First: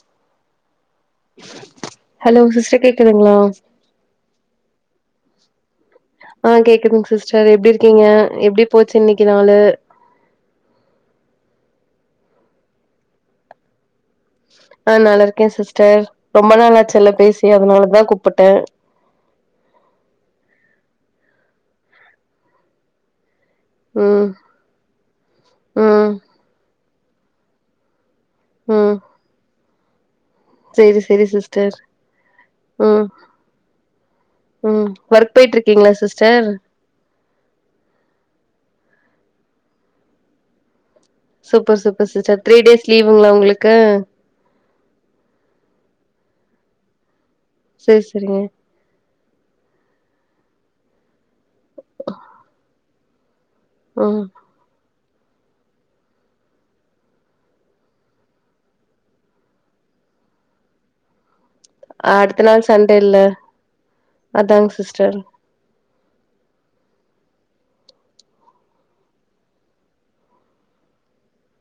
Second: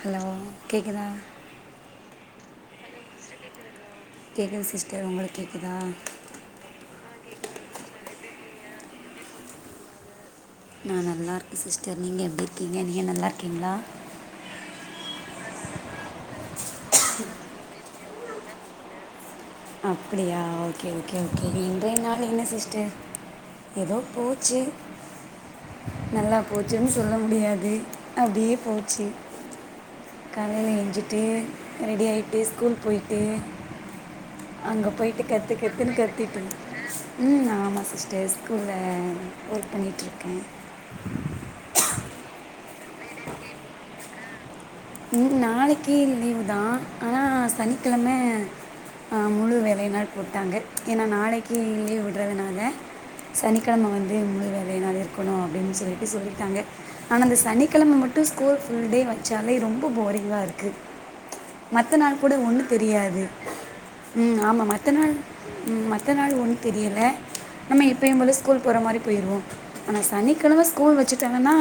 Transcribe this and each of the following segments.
Hello கேக்குதா hello sister கேக்குதுங்களா கேக்குது சிஸ்டர் உங்களுக் கேக்குதா ஆ கேக்குதுங் சிஸ்டர் எப்டி இருக்கீங்க எப்டி போச்சு இன்னிக்கி நாளு நா நல்லாருக்க சிஸ்டர் நீங்க எப்டி இருக்கீங்க நீங்க நல்லாருக்கீங்களா ஆ நல்லாருக்கே சிஸ்டர் ரொம்ப நாளாச்சுல்ல பேசி அதுனாலதா கூப்புட்டே அப்டியா ஒகே ஒகே ஒகே இன்றைய நாள் என்ன சிஸ்டர் எதோ ம் போச்சு ம் நல்லா போச்சுன் சொல்ல முடியாது அப்டியே ம் போச்சு காலைல சேரி எஞ்சிட்டு சேரி சிஸ்டர் ரெடி ஆய்ட்டு ஸ்கூல் ம் போய்ட்டு ம் ஒர்க் போய்ட்ருக்கீங்களா கற்றுன்னு கத்திட்டு சிஸ்டர் ம் ஆமா சிஸ்டர் ஸ்கூல்ல ஒர்க் பண்ணிட்ருக்கே super super sister three days லீவுங்களா உங்களுக்கு ம் ம் நாளக்கி லீவு தா ஆனா சேரி சனிக்கிழம சேரிங்க ஆ முழு வேலை நாள் போட்டாங்க ஏனா நாளக்கி லீவ் விட்றதுனால சனிக்கெழம வந்து ம் முழு வேல நாள் இருக் கோணு அப்டின் சொல்லிட்டு சொல்லிட்டாங்க ஆனா இந்த சனிக்கெழம மட்டு ஸ்கூல் ஃபுல் டே வச்சாலே ரொம் ரொம்போ போரிங்கா இருக்கு மத்த நாள் கூட அடுத்த ஒண்ணு சண்டே இல்ல தெரியாது ம் ஆமா அதாங்க மத்த நாள் சிஸ்டர் ம் மத்த நாள் ஒன்னு தெரியல நம்ம எப்பயு போல ஸ்கூல் போற மாரி போயிருவோ ஆனா சனிக்கெழம ஸ்கூல் வச்சுட்டாங்கன்னா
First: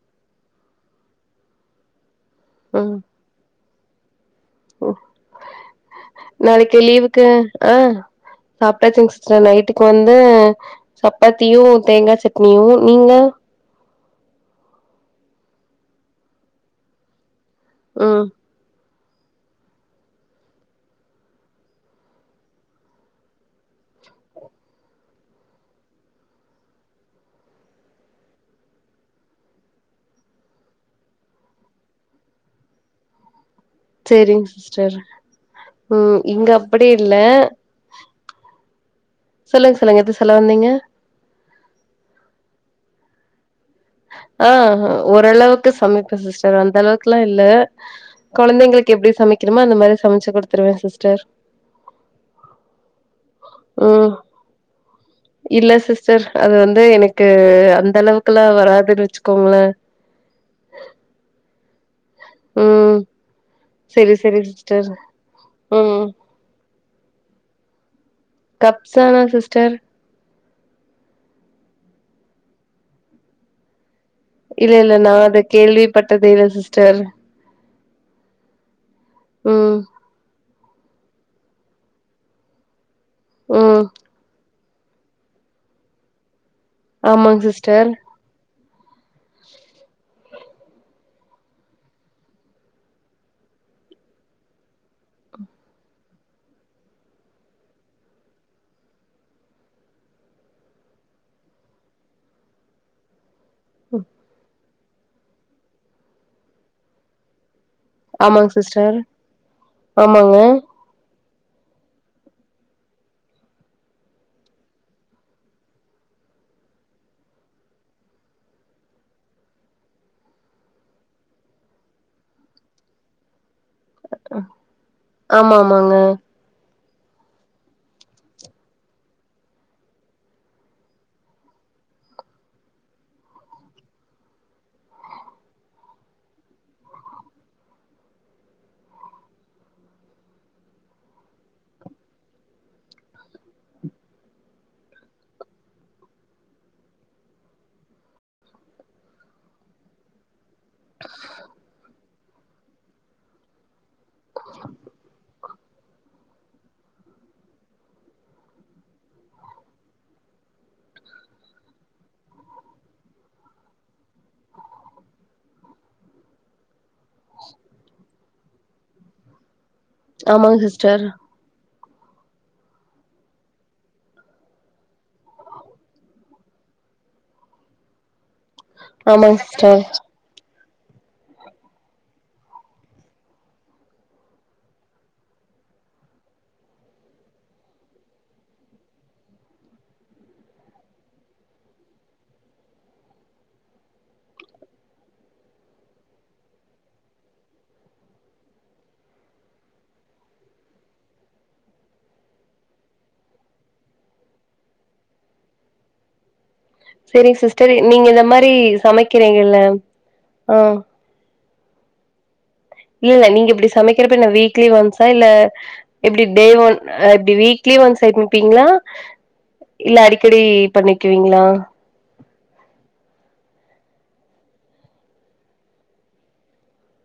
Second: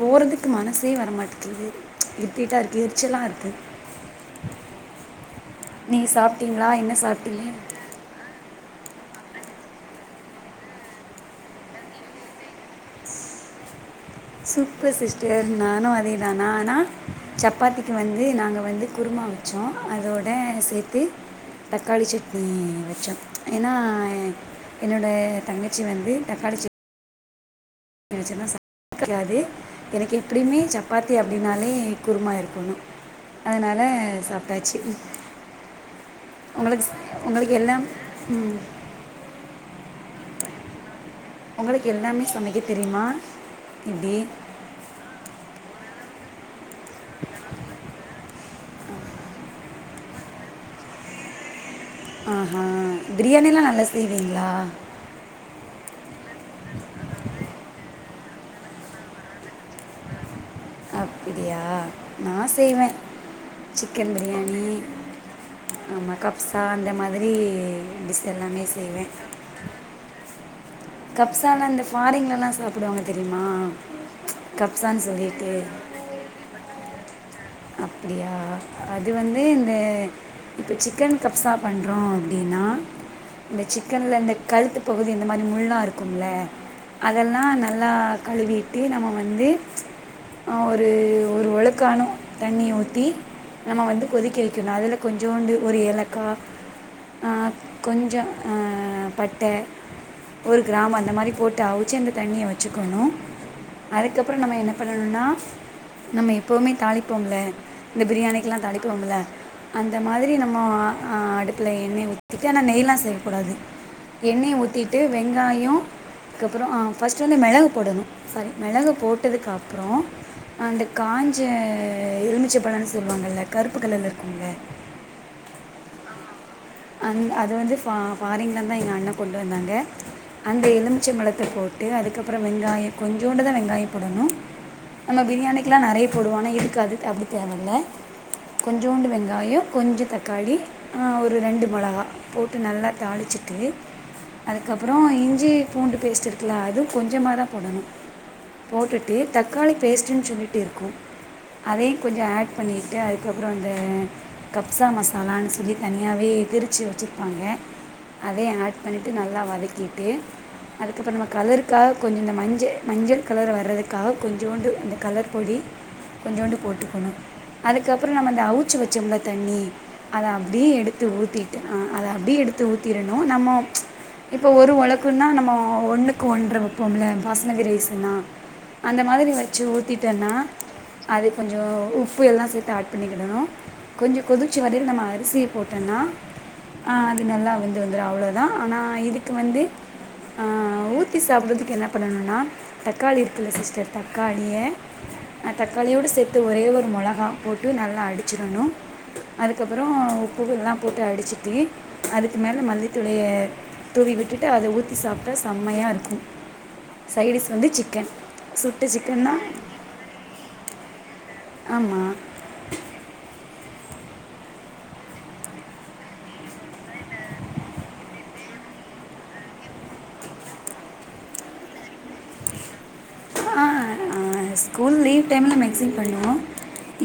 போறதுக்கு மனசே வரமாட்டேங்குது டார்க்கு எரிச்சலா இருக்கு ஒ நீங்கள் சாப்பிட்டீங்களா நாளக்கி என்ன லீவுக்கு சாப்பிட்டீங்க ஆ சாப்ட்டாச்சிங் சிஸ்டர் நைட்டுக் வந்து சப்பாத்தியு தேங்கா சட்னியு நீங்க சூப்பர் சிஸ்டர் நானு அதே தா நா ஆனா சப்பாத்திக்கு ம் வந்து நாங்க வந்து குருமா வச்சோ அதோட சேத்து தக்காளி சட்னி வச்சோ ஏனா என்னோட தங்கச்சி வந்து தக்காளி சட் னி வச்சாதா [inaudible] கெடையாது எனக்கு எப்டியுமே சப்பாத்தி அப்டின்னாலே குருமா இருக்கோணு அதனால சேரிங் சாப்ட்டாச்சி சிஸ்டர் ம் இங்க அப்படி உங்களுக்கு ஸ் இல்ல உங்களுக்கு எல்லாம் ம் சொல்லுங்க சொல்லுங்க எதோ சொல்ல வந்தீங்க உங்களுக்கு எல்லாமே சமைக்க தெரியுமா எப்டி ஆ ஓரளவுக்கு சமைப்பே சிஸ்டர் அந்தளவுக்குலா இல்ல கொழந்தைங்களுக்கு எப்டி சமைக்கிறோமோ அந்த மாரி சமச்சி குடுத்துருவே சிஸ்டர் ஆஹ பிரியாணிலா நல்லா ம் செய்வீங்களா இல்ல சிஸ்டர் அது வந்து எனக்கு அந்த அளவுக்குலா வராதுனு வச்சுகோங்கள அப்பிடியா நா செய்வே ம் சிக்கன் செரி செரி பிரியாணி சிஸ்டர் ம் ஆமா கப்சா அந்த மாதிரி டிஸ் கப்சானா சிஸ்டர் கப்சானா அந்த ஃபாரிங்லலா சாப்புடுவாங்க தெர்ய்மா இல்லல்ல நா அத கேள்விபட்டதே இல்ல‌சிஸ்டர் அப்டியா அது வந்து இந்த ம் இப்ப சிக்கன் கப்ஸா பண்றோ அப்டினா இந்த ம் சிக்கன்ல இந்த கழுத்து பகுதி இந்த மாரறிஸமுள்ளாருக்கும்ல ஆமாங் அதெல்லா சிஸ்டர் நல்லா கழுவீட்டு நாம வந்து ஆ ஒரு ஒரு ஒழக்கானு தண்ணி ஊத்தி நம்ம வந்து கொதிக்க வக்கிணு அதுல கொஞ்சூண்டு ஒரு ஏலக்கா ஆ கொஞ்ச ஆ பட்ட ஒரு கிராம்பு அந்த மாறி போட்டு ஆவுச்சி அந்த தண்ணிய வச்சுக்கணு அதுக்கப்ற நம்ம என்ன பண்ணணுனா நம்ம எப்பவ்மே தாளிப்போம்ல இந்த ஆமாங் பிரியாணினக்கெலாம் சிஸ்டர் தாளிப்போமல அந்த மாறி ஆமாங்க நம்ம அடு த்தில எண்ணெய் ஊத்திட்டு ஆனா நெய்லாம் சேக்கக்கூடாது எண்ணெயை ஊத்திட்டு வெங்காயம் அதுக்கப்புறம் ஆ ப ஃபர்ஸ்ட் வந்து மிளகு போடணும் சாரி மிளகு போட்டதுக்கப்புறம் அந்த காஞ்ச எலுமிச்ச பழம்ன்னு சொல்லுவாங்கல்ல கருப்பு கலர்ல்ல இருக்குமே ஆமா ஆமாங்க அங் அது வந்து ஃபாரின்ல தா எங்க அண்ணே கொண்டு வந்தாங்க அந்த எலுமிச்சை பழத்த போட்டு அதுக்கப்புறம் வெங்காயம் கொஞ்சோண்டு தா வெங்காயம் போடணும் நம்ம பிரியாணிக்கெல்லாம் நெறைய போடுவா ஆனா இதுக்கு அது தேவல கொஞ்சோண்டு வெங்காயம் கொஞ்சம் தக்காளி அ ஒரு ஒரு ரெண்டு மிளகா போட்டு நல்லா தாளிச்சிட்டு அதுக்கப்புறம் இஞ்சி பூண்டு பேஸ்ட் இருக்குலா அதும் கொஞ்சமா தா போடணும் போட்டுட்டு தக்காளி பேஸ்ட்ன்னு சொல்லிட்டு இருக்கும் அதையும் கொஞ்சம் ஆட் பண்ணிக்கிட்டு அதுக்கப்புறம் அந்த கப்சா மசாலான்னு சொல்லி தனி வே விருச்சி வச்சுருப்பாங்க அதேயு ஆட் பண்ணிவிட்டு நல்லா வதக்கிட்டு அதுக்கப்புறம் நம்ம கலருக்காக கொஞ்சம் இந்த மஞ்சள் மஞ்சள் கலர் வரதுக்காக கொஞ்சோண்டு இந்த கலர் பொடி கொஞ்சோண்டு போட்டுக்கணும் அதுக்கப்புறம் நம்ம அந்த அவுச்சி வச்சோமுல்ல தண்ணி அத ஆமாங் அப்டியே எடுத்து சிஸ்டர் ஊத்திட்டு் அத அப்டியே எடுத்து ஊத்திடணும் நம்ம இப்ப ஒரு ஒளக்குன்னா நம்ம ஒண்ணுக்கு ஒன்றை வைப்போம்ல பாஸ்மதி ரைஸ்ன்னா அந்த மாதிரி ஆமாங் வச்சி சிஸ்டர் ஊத்திட்டேன்னா அது கொஞ்சம் உப்பு எல்லாம் சேத்து ஆட் பண்ணிக்கிடணும் கொஞ்சம் கொதிச்ச வரயில நம்ம அரிசி போட்டேனா அது நல்லா வந்து வந்துரும் அவ்ளோ தான் ஆனா இதுக்கு வந்து ஆ ஊத்தி சாப்பட்றதுக்கு என்ன பண்ணணும்னா தக்காளி இருக்குல்ல சிஸ்டர் தக்காளிய தக்காளியோடு சேத்து ஒரே ஒரு மொளகா போட்டு நல்லா அடிச்சிடணும் அதுக்கப்புறம் உப்பு எல்லாம் போட்டு அடிச்சிட்டு அதுக்கு மேல மல்லித்தளைய தூவி விட்டுட்டு அத ஊத்தி சாப்பிட்டா செம்மையா இருக்கும் செரி சைடிஷ் வந்து சிஸ்டர் நீங்க சிக்கன் இந்த மாறி சுட்ட சமைக்கிறீங்கல்ல ஆ ஆமா இல்ல இல்ல நீங்க இப்படி சமைக்கிறப்ப வீக்லி ஒன்ஸா இல்ல எப்படி டே ஒன் எப்படி வீக்லி ஒன்ஸ் சமைப்பீங்களா இல்ல அடிக்கடி பண்ணிக்குவீங்களா ஆ ஸ்கூல் லீவ் டைமில் மேக்சிம் பண்ணுவோம்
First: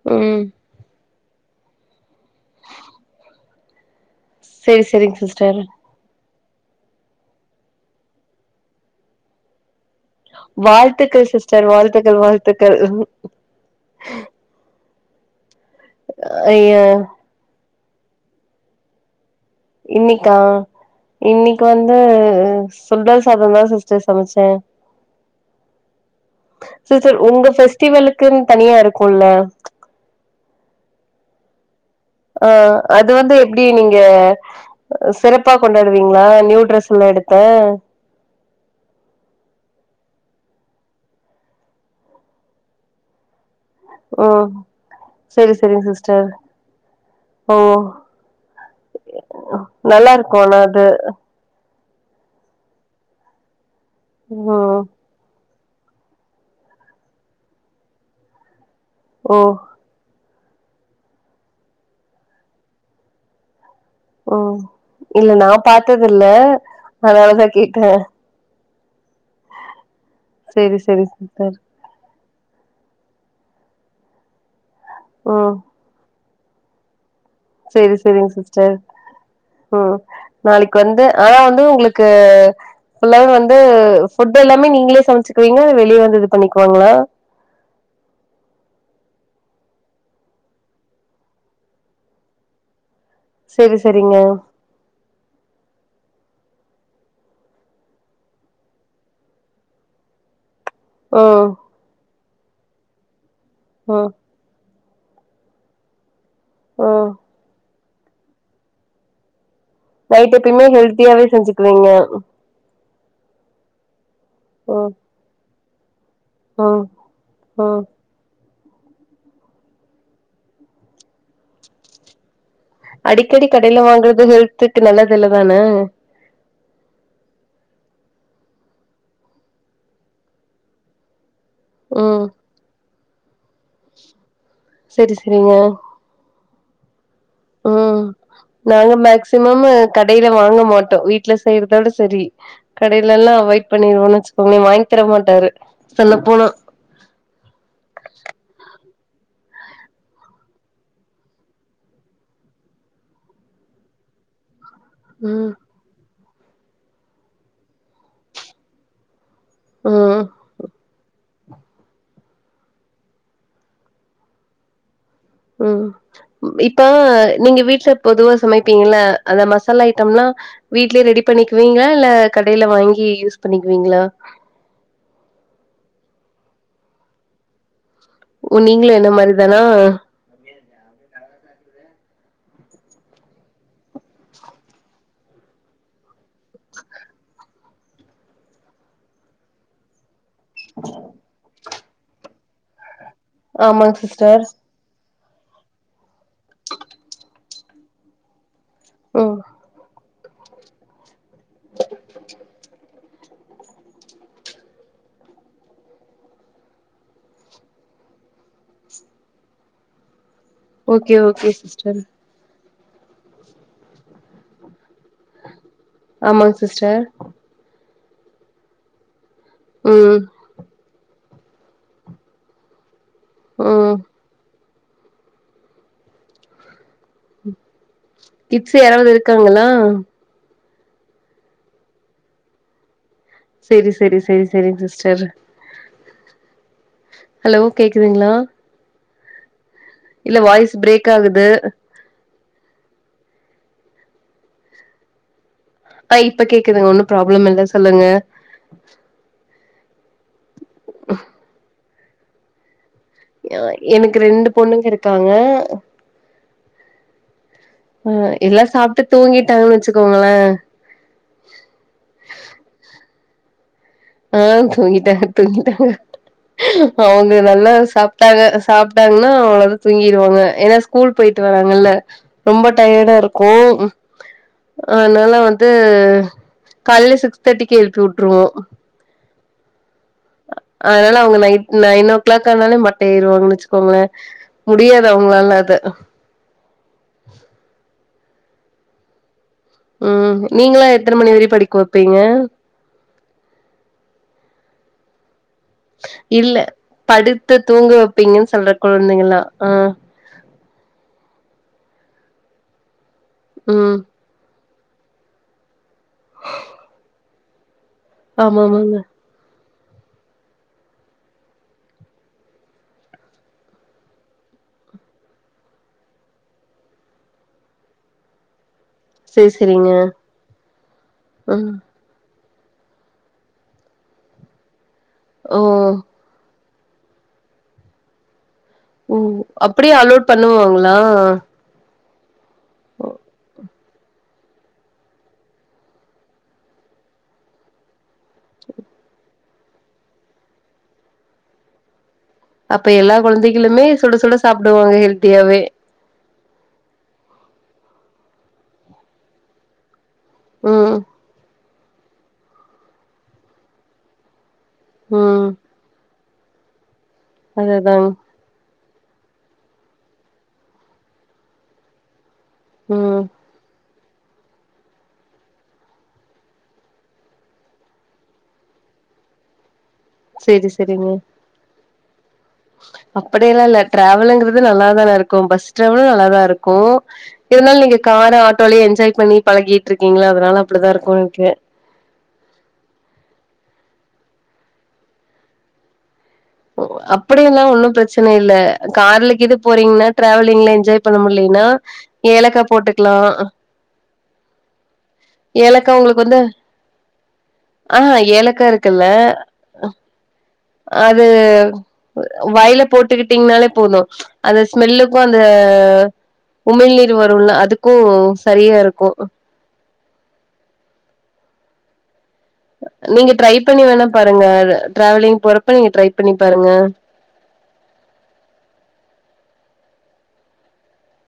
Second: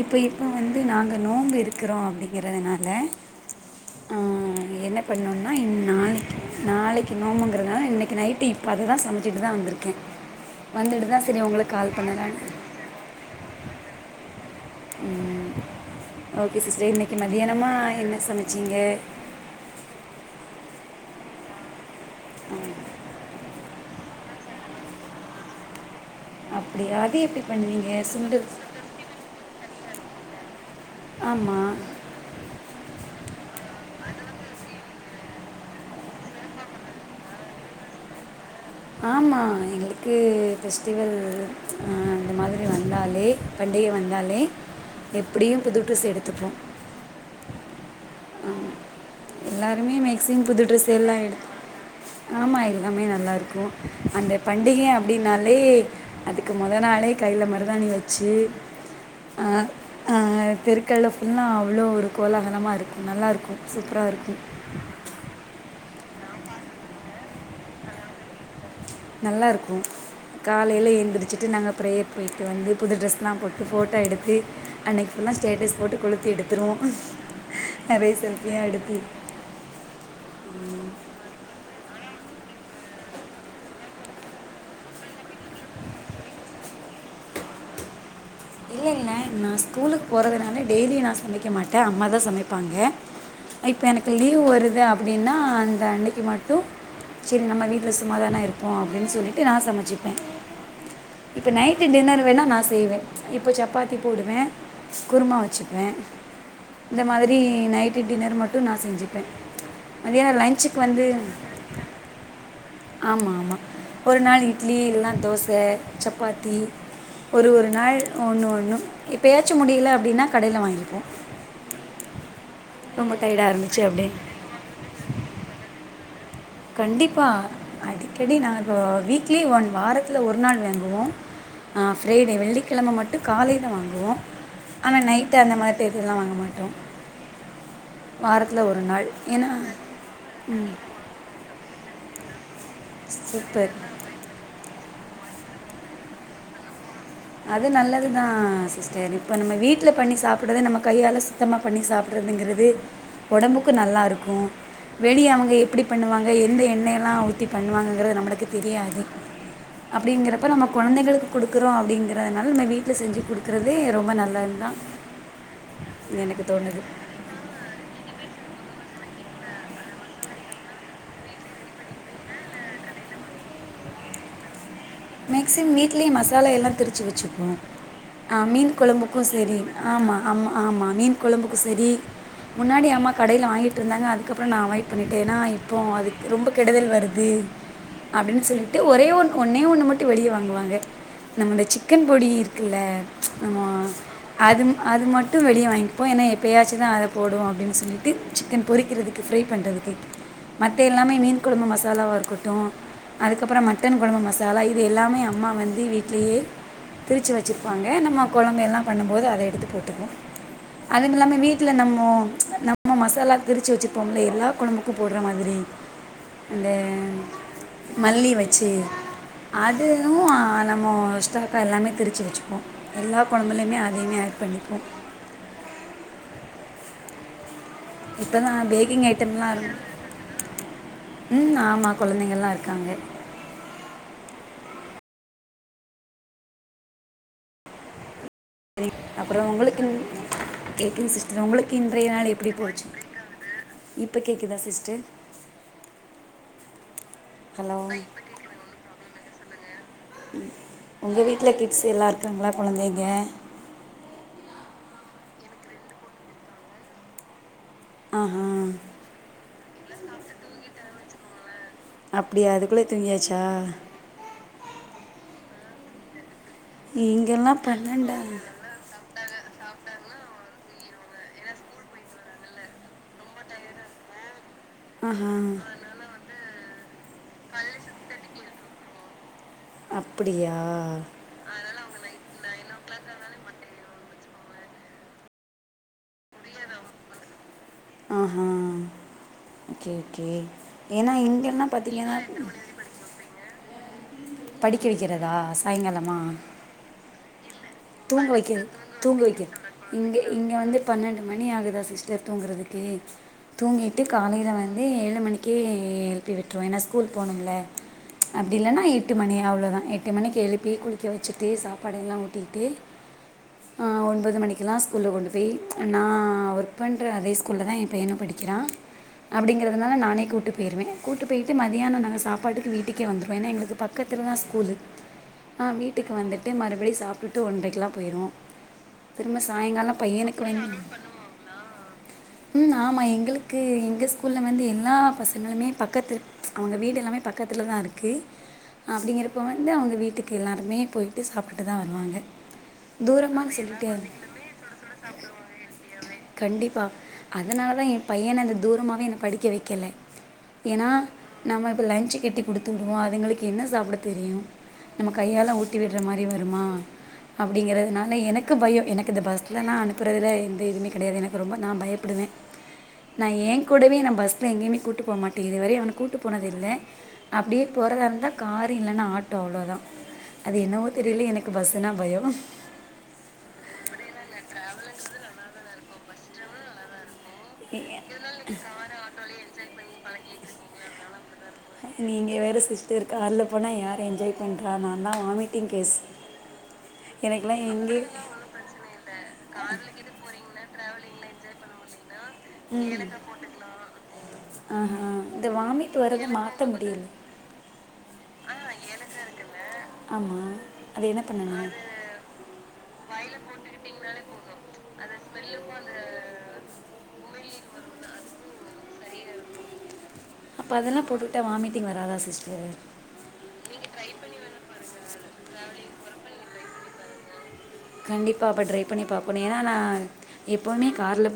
இப்ப இப்ப ம் வந்து அது நாங்க நோம்பு இருக்கறோம் அப்படிங்கிறதுனால அ செரி என்ன செரிங் பண்ணும்னா சிஸ்டர் இன் நாளைக்கு நாளைக்கு நோம்புகுங்கிறதுதுனால இன்னைக்கு நைட்டு இப்போ அததா சமைச்சிட்டு வந்திருக்கே வாழ்த்துக்கள் சிஸ்டர் வாழ்த்துக்கள் பண்ணலான்னு வாழ்த்துக்கள் ம் ஓகே சிஸ்டர் ஐய இன்னைக்கி மத்தியனமா என்ன சமச்சிங்க இன்னிக்கா இன்னிக்கு வந்து சுண்டல் சாதம் தான் சிஸ்டர் சமச்ச அப்படி செர் அது செர் எப்படி உங்க பெஸ்டிவலுக்குன்னு தனியா இருக்கும்ல்ல ஆமா ஆ அது வந்து எப்டி நீங்க சிறப்பா கொண்டாடுவீங்களா நியூட்ரெஸ்ல்லாம் எடுத்து ஆமா எங்களுக்கு ஃபெஸ்ட்டிவல் ஆ இந்த மாரி வந்தாலே பண்டிகை வந்தாலே ம் செரி எப்டியும் புது செரிங்க டிரெஸ் சிஸ்டர் எடுத்துப்போம் ஓ ஆ எல்லாருமே நல்லா இருக்கு மேக்சிங் ஆனா புது அது ட்ரெஸ் எல்லாம் எடுத்து ஆமா எல்லாமே நல்லாருக்கும் அந்த ம் பண்டிகைய அப்டின்னாலே அதுக்கு மொத நாளே கைல மருதாணி வச்சு ஓ அ ஆ தெருக்கல்லாம் ஃபுல்லா அவ்ளோ ஒரு கோலாகலமா இருக்கும் நல்லாயிருக்கும் சூப்பரா இருக் ஓ இல்ல நா பாத்தது இல்ல அதனாலதான் கேட்ட நல்லாயிருக்கும் செரி காலைல செரி ஏன்த்திரிச்சிட்டு சிஸ்டர் நாங்க பிரேயர் போய்ட்டு வந்து புது ட்ரெஸ்லாம் போட்டு ஃபோட்டோ எடுத்து அன்னைக்கு ஃபுல்லா ம் ஸ்டேட்டஸ் போட்டு கொளுத்தி எடுத்துருவோம் சேரி நிறைய சேரிங்க செல்ஃபியாக சிஸ்டர் எடுத்து ஓ நாளைக்கு வந்து நா வந்து உங்களுக்கு ஃபுல்லா வந்து ஃபுட் எல்லாமே நீங்களே சமைச்சுக்குவீங்களா வெளியே வந்து இது பண்ணிக்குவாங்களா இல்லைகளே நான் ஸ்கூலுக்கு போறதுனால டெய்லி நான் சமைக்க மாட்டேன் அம்மா தான் சமைப்பாங்க செரி இப்ப எனக்கு செரிங்க லீவ் வருது அப்டின்னா அந்த அன்னைக்கு மட்டும் சேரி நம்ம வீட்ல சும்மாதானா இருப்போம் அப்டின்னு சொல்லிட்டு நான் சமைச்சிப்பேன் ம் இப்ப நைட்டு டின்னர் வேணா நான் செய்வேன் இப்ப சப்பாத்தி ம் போடுவேன் குருமா வச்சுப்பேன் இந்த ம் மாதி ரி நைட்டு டின்னர் மட்டும் நான் செஞ்சுப்பேன் நைட் மதியானம் எப்பயுமே லஞ்சுக்கு ஹெல்தியாவே செஞ்சுக்குவீங்க ஆமா ஆமா ஒரு நாள் இட்லி ம் இல்லனா தோச சப் சப்பாத்தி ம் ஒரு ஒரு ம் நாள் ஒன்னு ஒன்னு இப்போ ஏதாச்சும் முடியல அப்டின்னா கடையில வாங்கிப்போம் ரொம்ப அடிக்கடி டயர்டாக இருந்துச்சு கடையில அப்படியே வாங்குறது ஹெல்த்க்கு நல்லது இல்ல தானே கண்டிப்பா அடிக்கடி நா இப்போ வீக்லி ஒன் வாரத்துல ஒரு நாள் வாங்குவோம் ஆ ம் ஃப்ரைடே வெள்ளிக்கிழமை மட்டும் காலையில வாங்குவோம் ஆனா செரி நைட்டு செரிங்க அந்த மாதிரி இதெல்லா வாங்க மாட்டோம் ஓ வாரத்தில் ஒரு நாங்க நாள் ஏன்னா மேக்சிமம் கடைல வாங்க ம் மாட்டோம் வீட் வீட்ல செய்யறதோட சரி கடையில எல்லாம் அவாய்ட் சூப்பர் பண்ணிருவோம் வச் ஒனனு வாங்கி தர மாட்டாரு சொல்ல போனா அது நல்லது தான் சிஸ்டர் இப்போ நம்ம வீட்ல பண்ணி சாப்பிடறத நம்ம கையால சுத்தமா‌ பண்ணி சாப்பிடறதுங்கிறது உடம்புக்கு நல்லா இருக்கும் வெளியே ம் அவங்க எப்டி பண்ணுவாங்க எந்த எண்ணெய்லா ஊத்தி பண்ணுவாங்கங்குறது நம்மளுக்கு தெரியாது ம் அப்டிங்கறப்ப நம்ம குழந்தைகளுக்கு குடுக்குறோம் அப்டிங் அதனால நா வீட்ல செஞ்சு குடுக்குறதே ரொம்ப நல்லது தான் ம் எனக்கு இப்போ தோணுது நீங்க வீட்ல பொதுவா சமைப்பீங்கள அந்த மசாலா ஐட்டம்ல்லா வீட்லே ரெடி பண்ணிக்குவீங்களா இல்ல கடையில வாங்கி யூஸ் பண்ணிக்குவீங்களா மேக்ஸிம் வீட்லே மசாலா எல்லா திருச்சு வச்சுக்குவோ ஆ ஓ! மீன் நீங்களும் என்ன கொழம்புக்கு மாரி செரி தானா? ஆமா ஆமா ஆமா மீன் குழம்புக்கு செரி முன்னாடி அம்மா கடையில வாங்கிட்டு இருந்தாங்க அதுக்கப்புறோ நா அவாய்ட் பண்ணிடே எனா இப்போ அதுக்கு ரொம்ப கெடுதல் வருது அப்டினு சொல்லிட்டு ஒரே ஒன்னே ஒன்னு மட் டு வெளிய வாங்குவாங்க நம்மட சிக்கன் பொடி இருக்குல்ல நம்மோ ஆமாங் சிஸ்டர். அதுவு அது மட்டு வெளிய வாங்கிப்போ ஏனா எப்பயாச்சு தா அத போடுவோ அப்டினு சொல்லிட்டு சிக்கன் பொறிக்கிறதுக்கு ம். ஃப்ரை பண்ணுறதுக்கு மத்த எல்லாமே மீன் கொழம்பு மசாலாவா இருக்கட்டு அதுக்கப்புறோ மட்டன் கொழம்பு மசாலா இது எல்லாமே அம்மா வந்து வீட்லேயே திருச்சு வச்சிருப்பாங்க நம்ம குழம்ப எல்லா பண்ணும்போது அத எடுத்து போட்டுக்குவோ ஓகே, அதுவு இல்லாம ஓகே வீட்ல சிஸ்டர். நம்மோ நம்ம மசாலா திரிச்சு வச்சுருப்போம்ல எல்லா கொழம்பு உப்பு போடுற மாதிரி ஆமாங் அந்த சிஸ்டர். மல்லி வச்சு அதுவு ம், நம்ம ஸ்டாக்கா எல்லாமே திருச்சு வச்சுப்போ எல்லா கொழம்புலையுமே ம். அதையுமே ஆட் பண்ணிப்போ இப்போ தான் கிட்ஸ் பேக்கிங் யாராவுது ஐட்டம்லாம் இருக்காங்களா இருக்கும் ம் ஆமா குழந்தைங்கள்லா இருக்காங்க செரி செரி செரி செரிங்க சிஸ்டர் ஹலோ கேக்குதுங்களா அதே அப்புறோ உங்களுக்கு இல்ல வாய்ஸ் பிரேக் ஆகுது அறை நாள் எப்டி போச்சு இப்ப கேக்குதா சிஸ்டர் ஆ இப்ப கேக்குதுங்க ஒன்னு ப்ராப்ள மில்ல ஹலோ சொல்லுங்க ஒங்க வீட்டுல கிட்ஸ் எல்லா இருக்காங்களா குழந்தைங்க ஆ எனக்கு ரெண்டு பொண்ணுங்க இருக்காங்க ஆ ஆஹா எல்லா சாப்ட்டு தூங்கிட்டாங்கனு வச்சுக்கோங்களே அப்டியா அதுக்குள்ளே தூங்கியாச்சா ஆ தூங்கிட்டாங்க தூங்கிட்டாங்க அவுங்க இங்கெல்லாம் நல்லா பன்னெண்டா சாப்ட்டாக சாப் விட்டாங்ன்னா அவளது தூங்கிருவாங்க ஏன்னா ஸ்கூல் போயிட்டு வராங்கல்ல ரொம்ப டயடா இருக்கு ஆனால ஆஹா வந்து கால்லே சிக்ஸ் தேட்டிக்கு எழுப்பி வுட்டுருவோ அப்புடியா அதனால அவுங்க நைட் நைன் ஓ கிளாக் ஆனாலே மட்ட ஆயிருவாங்கன்னு வச்சுக்கோங்களே முடியாது அவங்களால அத ஆஹா ஓகே ஓகே ம் நீங்களா ஏனா எத்தன மணி வரையு இங்கன்னா படிக்க பாத்தீங்கன்னா வைப்பீங்க படிக்க வெக்கிறதா ஸ் இல்ல படுத்து தூங்க வெப்பீங்கன்னு வைக்கிறது சொல்ற தூங்க குழந்தைங்கல்ளா வைக்க ஆ இங்கே இங்க வந்து பன்னெண்டு மணி ஆகுதா சிஸ்டர் தூங்குறதுகு ம் தூங்கிட்டுட் காலயில வந்து ஏழு மணிக்கே எழுப்பி விட்ருவோ ஏனா ஸ்கூல் போகணுள அப்டி இல்லனா ஆமாமாங்க. எட்டு மணி அவ்ளோதா எட்டு மணிக்கு எழுப்பி குளிக்க வச்சுட்டு சாப்பாடுல்லா ஊட்டி டே ஒன்பது மணிக்கெலா ஸ்கூல கொண்டு போய் நா ஒர்க் பண்ணுற அதே ஸ்கூல்ல தா எ பையனு படிக் கிறா சரி, சரிங்க. அப்டிங்கிறதுனால நானே கூட்டு போய்ருவே கூடாடு போயிட்டு ம். மாதியானோ நாங்க சாப் படுக்க வீட்டுக்கே வந்துருவோ ஏனா எங்களுக்கு பக்கத்திலதா ஸ்கூலு ஓ! வீட்டுக்கு வந்துட்டு மறுபடியு சாப்பு ட்டு ஒன்றரைக்கெலா போயிருவோ ஓ அப்டியே அலோட் பண்ணுவாங்களா ம் ஆமா எங்களுக்கு எங்க ஸ்கூல்லல் வந்து எல்லா பசங்களுமே பக்கத்தில் அவங்க வீடு எல்லாமே பக்கத்தில் தா இருக்கு அப்டிங்கிறப்ப வந்து அவங்க வீட்டுக்கு எல்லாருமே போயிட்டு சாப்ட்டுட்டு தா வருவாங்க அப்ப எல்லா தூரமாக குழந்தைகளுமே சுட சுட சாப்பிடுவாங்க ஹெல்தியாவே கண்டிப்பா அதனாலதா ஏ பையன அந்த தூரமாவே நா படிக்க வைக்கல ஏன்னா ம், நம்ம இப்போ லன்ச் கட்டி கொடுத்து விடுவோ அதுங்களுக்கு என்ன சாப்பிட தெரியு நம்ம ம். கையால ஊட்டி விடுற மாரி வருமா அதேதாங்க. அப்டிங்கறதுனால எனக்கு எனக்கு பயோ எனக்கு இந்த பஸ்ஸிலலா அனுப்புறதுல எந்த இதுமே கெடையாது எனக்கு ரொம்ப நா பயப்படுவே ம். நா ஏ கூடவே நா பஸ்ல எங்கயுமே கூட்டு போமாட்டே இதுவரையு அவன கூப்பட்டு போனது இல்லை அப்டியே போறதா இருந்தா காரு இல்லன்னா ஆட்டோ அவ்ளோதா அது சரி, என்னவோ தெரியல எனக்கு பஸ்ஸுனா பயோ அப்டி எல்லா இல்ல டிராவலுங்கறது நல்லாதா இருக்கு பஸ் டிராவலு நல்லாதா இருக்கு இருந்தாலு நீங்க கார் இருந்தாலும் ஆட்டோலயே என்ஜாய் பண்ணி பழகிட்டு இருக்கீங்கல்ல அதனால அப்டிதா இருக்கு நினைக்கிறே நீங்க வேற சிஸ்டர் கார்ல போனா யாரு என்ஜாய் பண்றா நால்லா வாமிட்டிங் கேஸ் ஓ அப்டியல்லா எனக்கெல்லாம் ஒன்னு எங்கே பிரச்சனை இல்ல கார்ல கீது போறீங்கன்னா டிராவலிங்ல என்ஜாய் பண்ண முடியலனா ம் ஆ இந்த வாமிட்டு ஏலக்கா வரத உங்களுக்கு வந்து மாத்த முடியல ஆ ஏலக்கா இருக்குல்ல ஆமாம் என்ன அது பண்ணணும் அது வாய்ல போட்டுக்கிட்டீங்கன்னாலே போது அந்த ஸ்மெல்லுக்கு அந்த உமிழ் நீர் வருல்ல அதுக்கு சரியா இருக்கும் அப்போ அதெல்லா போட்டுக்கிட்டா வாமிட்டங் வராதா சிஸ்டர் நீங்க ட்ரை பண்ணி வேணா பாருங்க டிராவலிங் போறப்ப நீங்க ட்ரைப் பண்ணி பாருங்க கண்டிப்பா அப்போ ட்ரைப் பண்ணி பாப்போம் ஏன்னா நா எப்போவுமே கார்ல்ல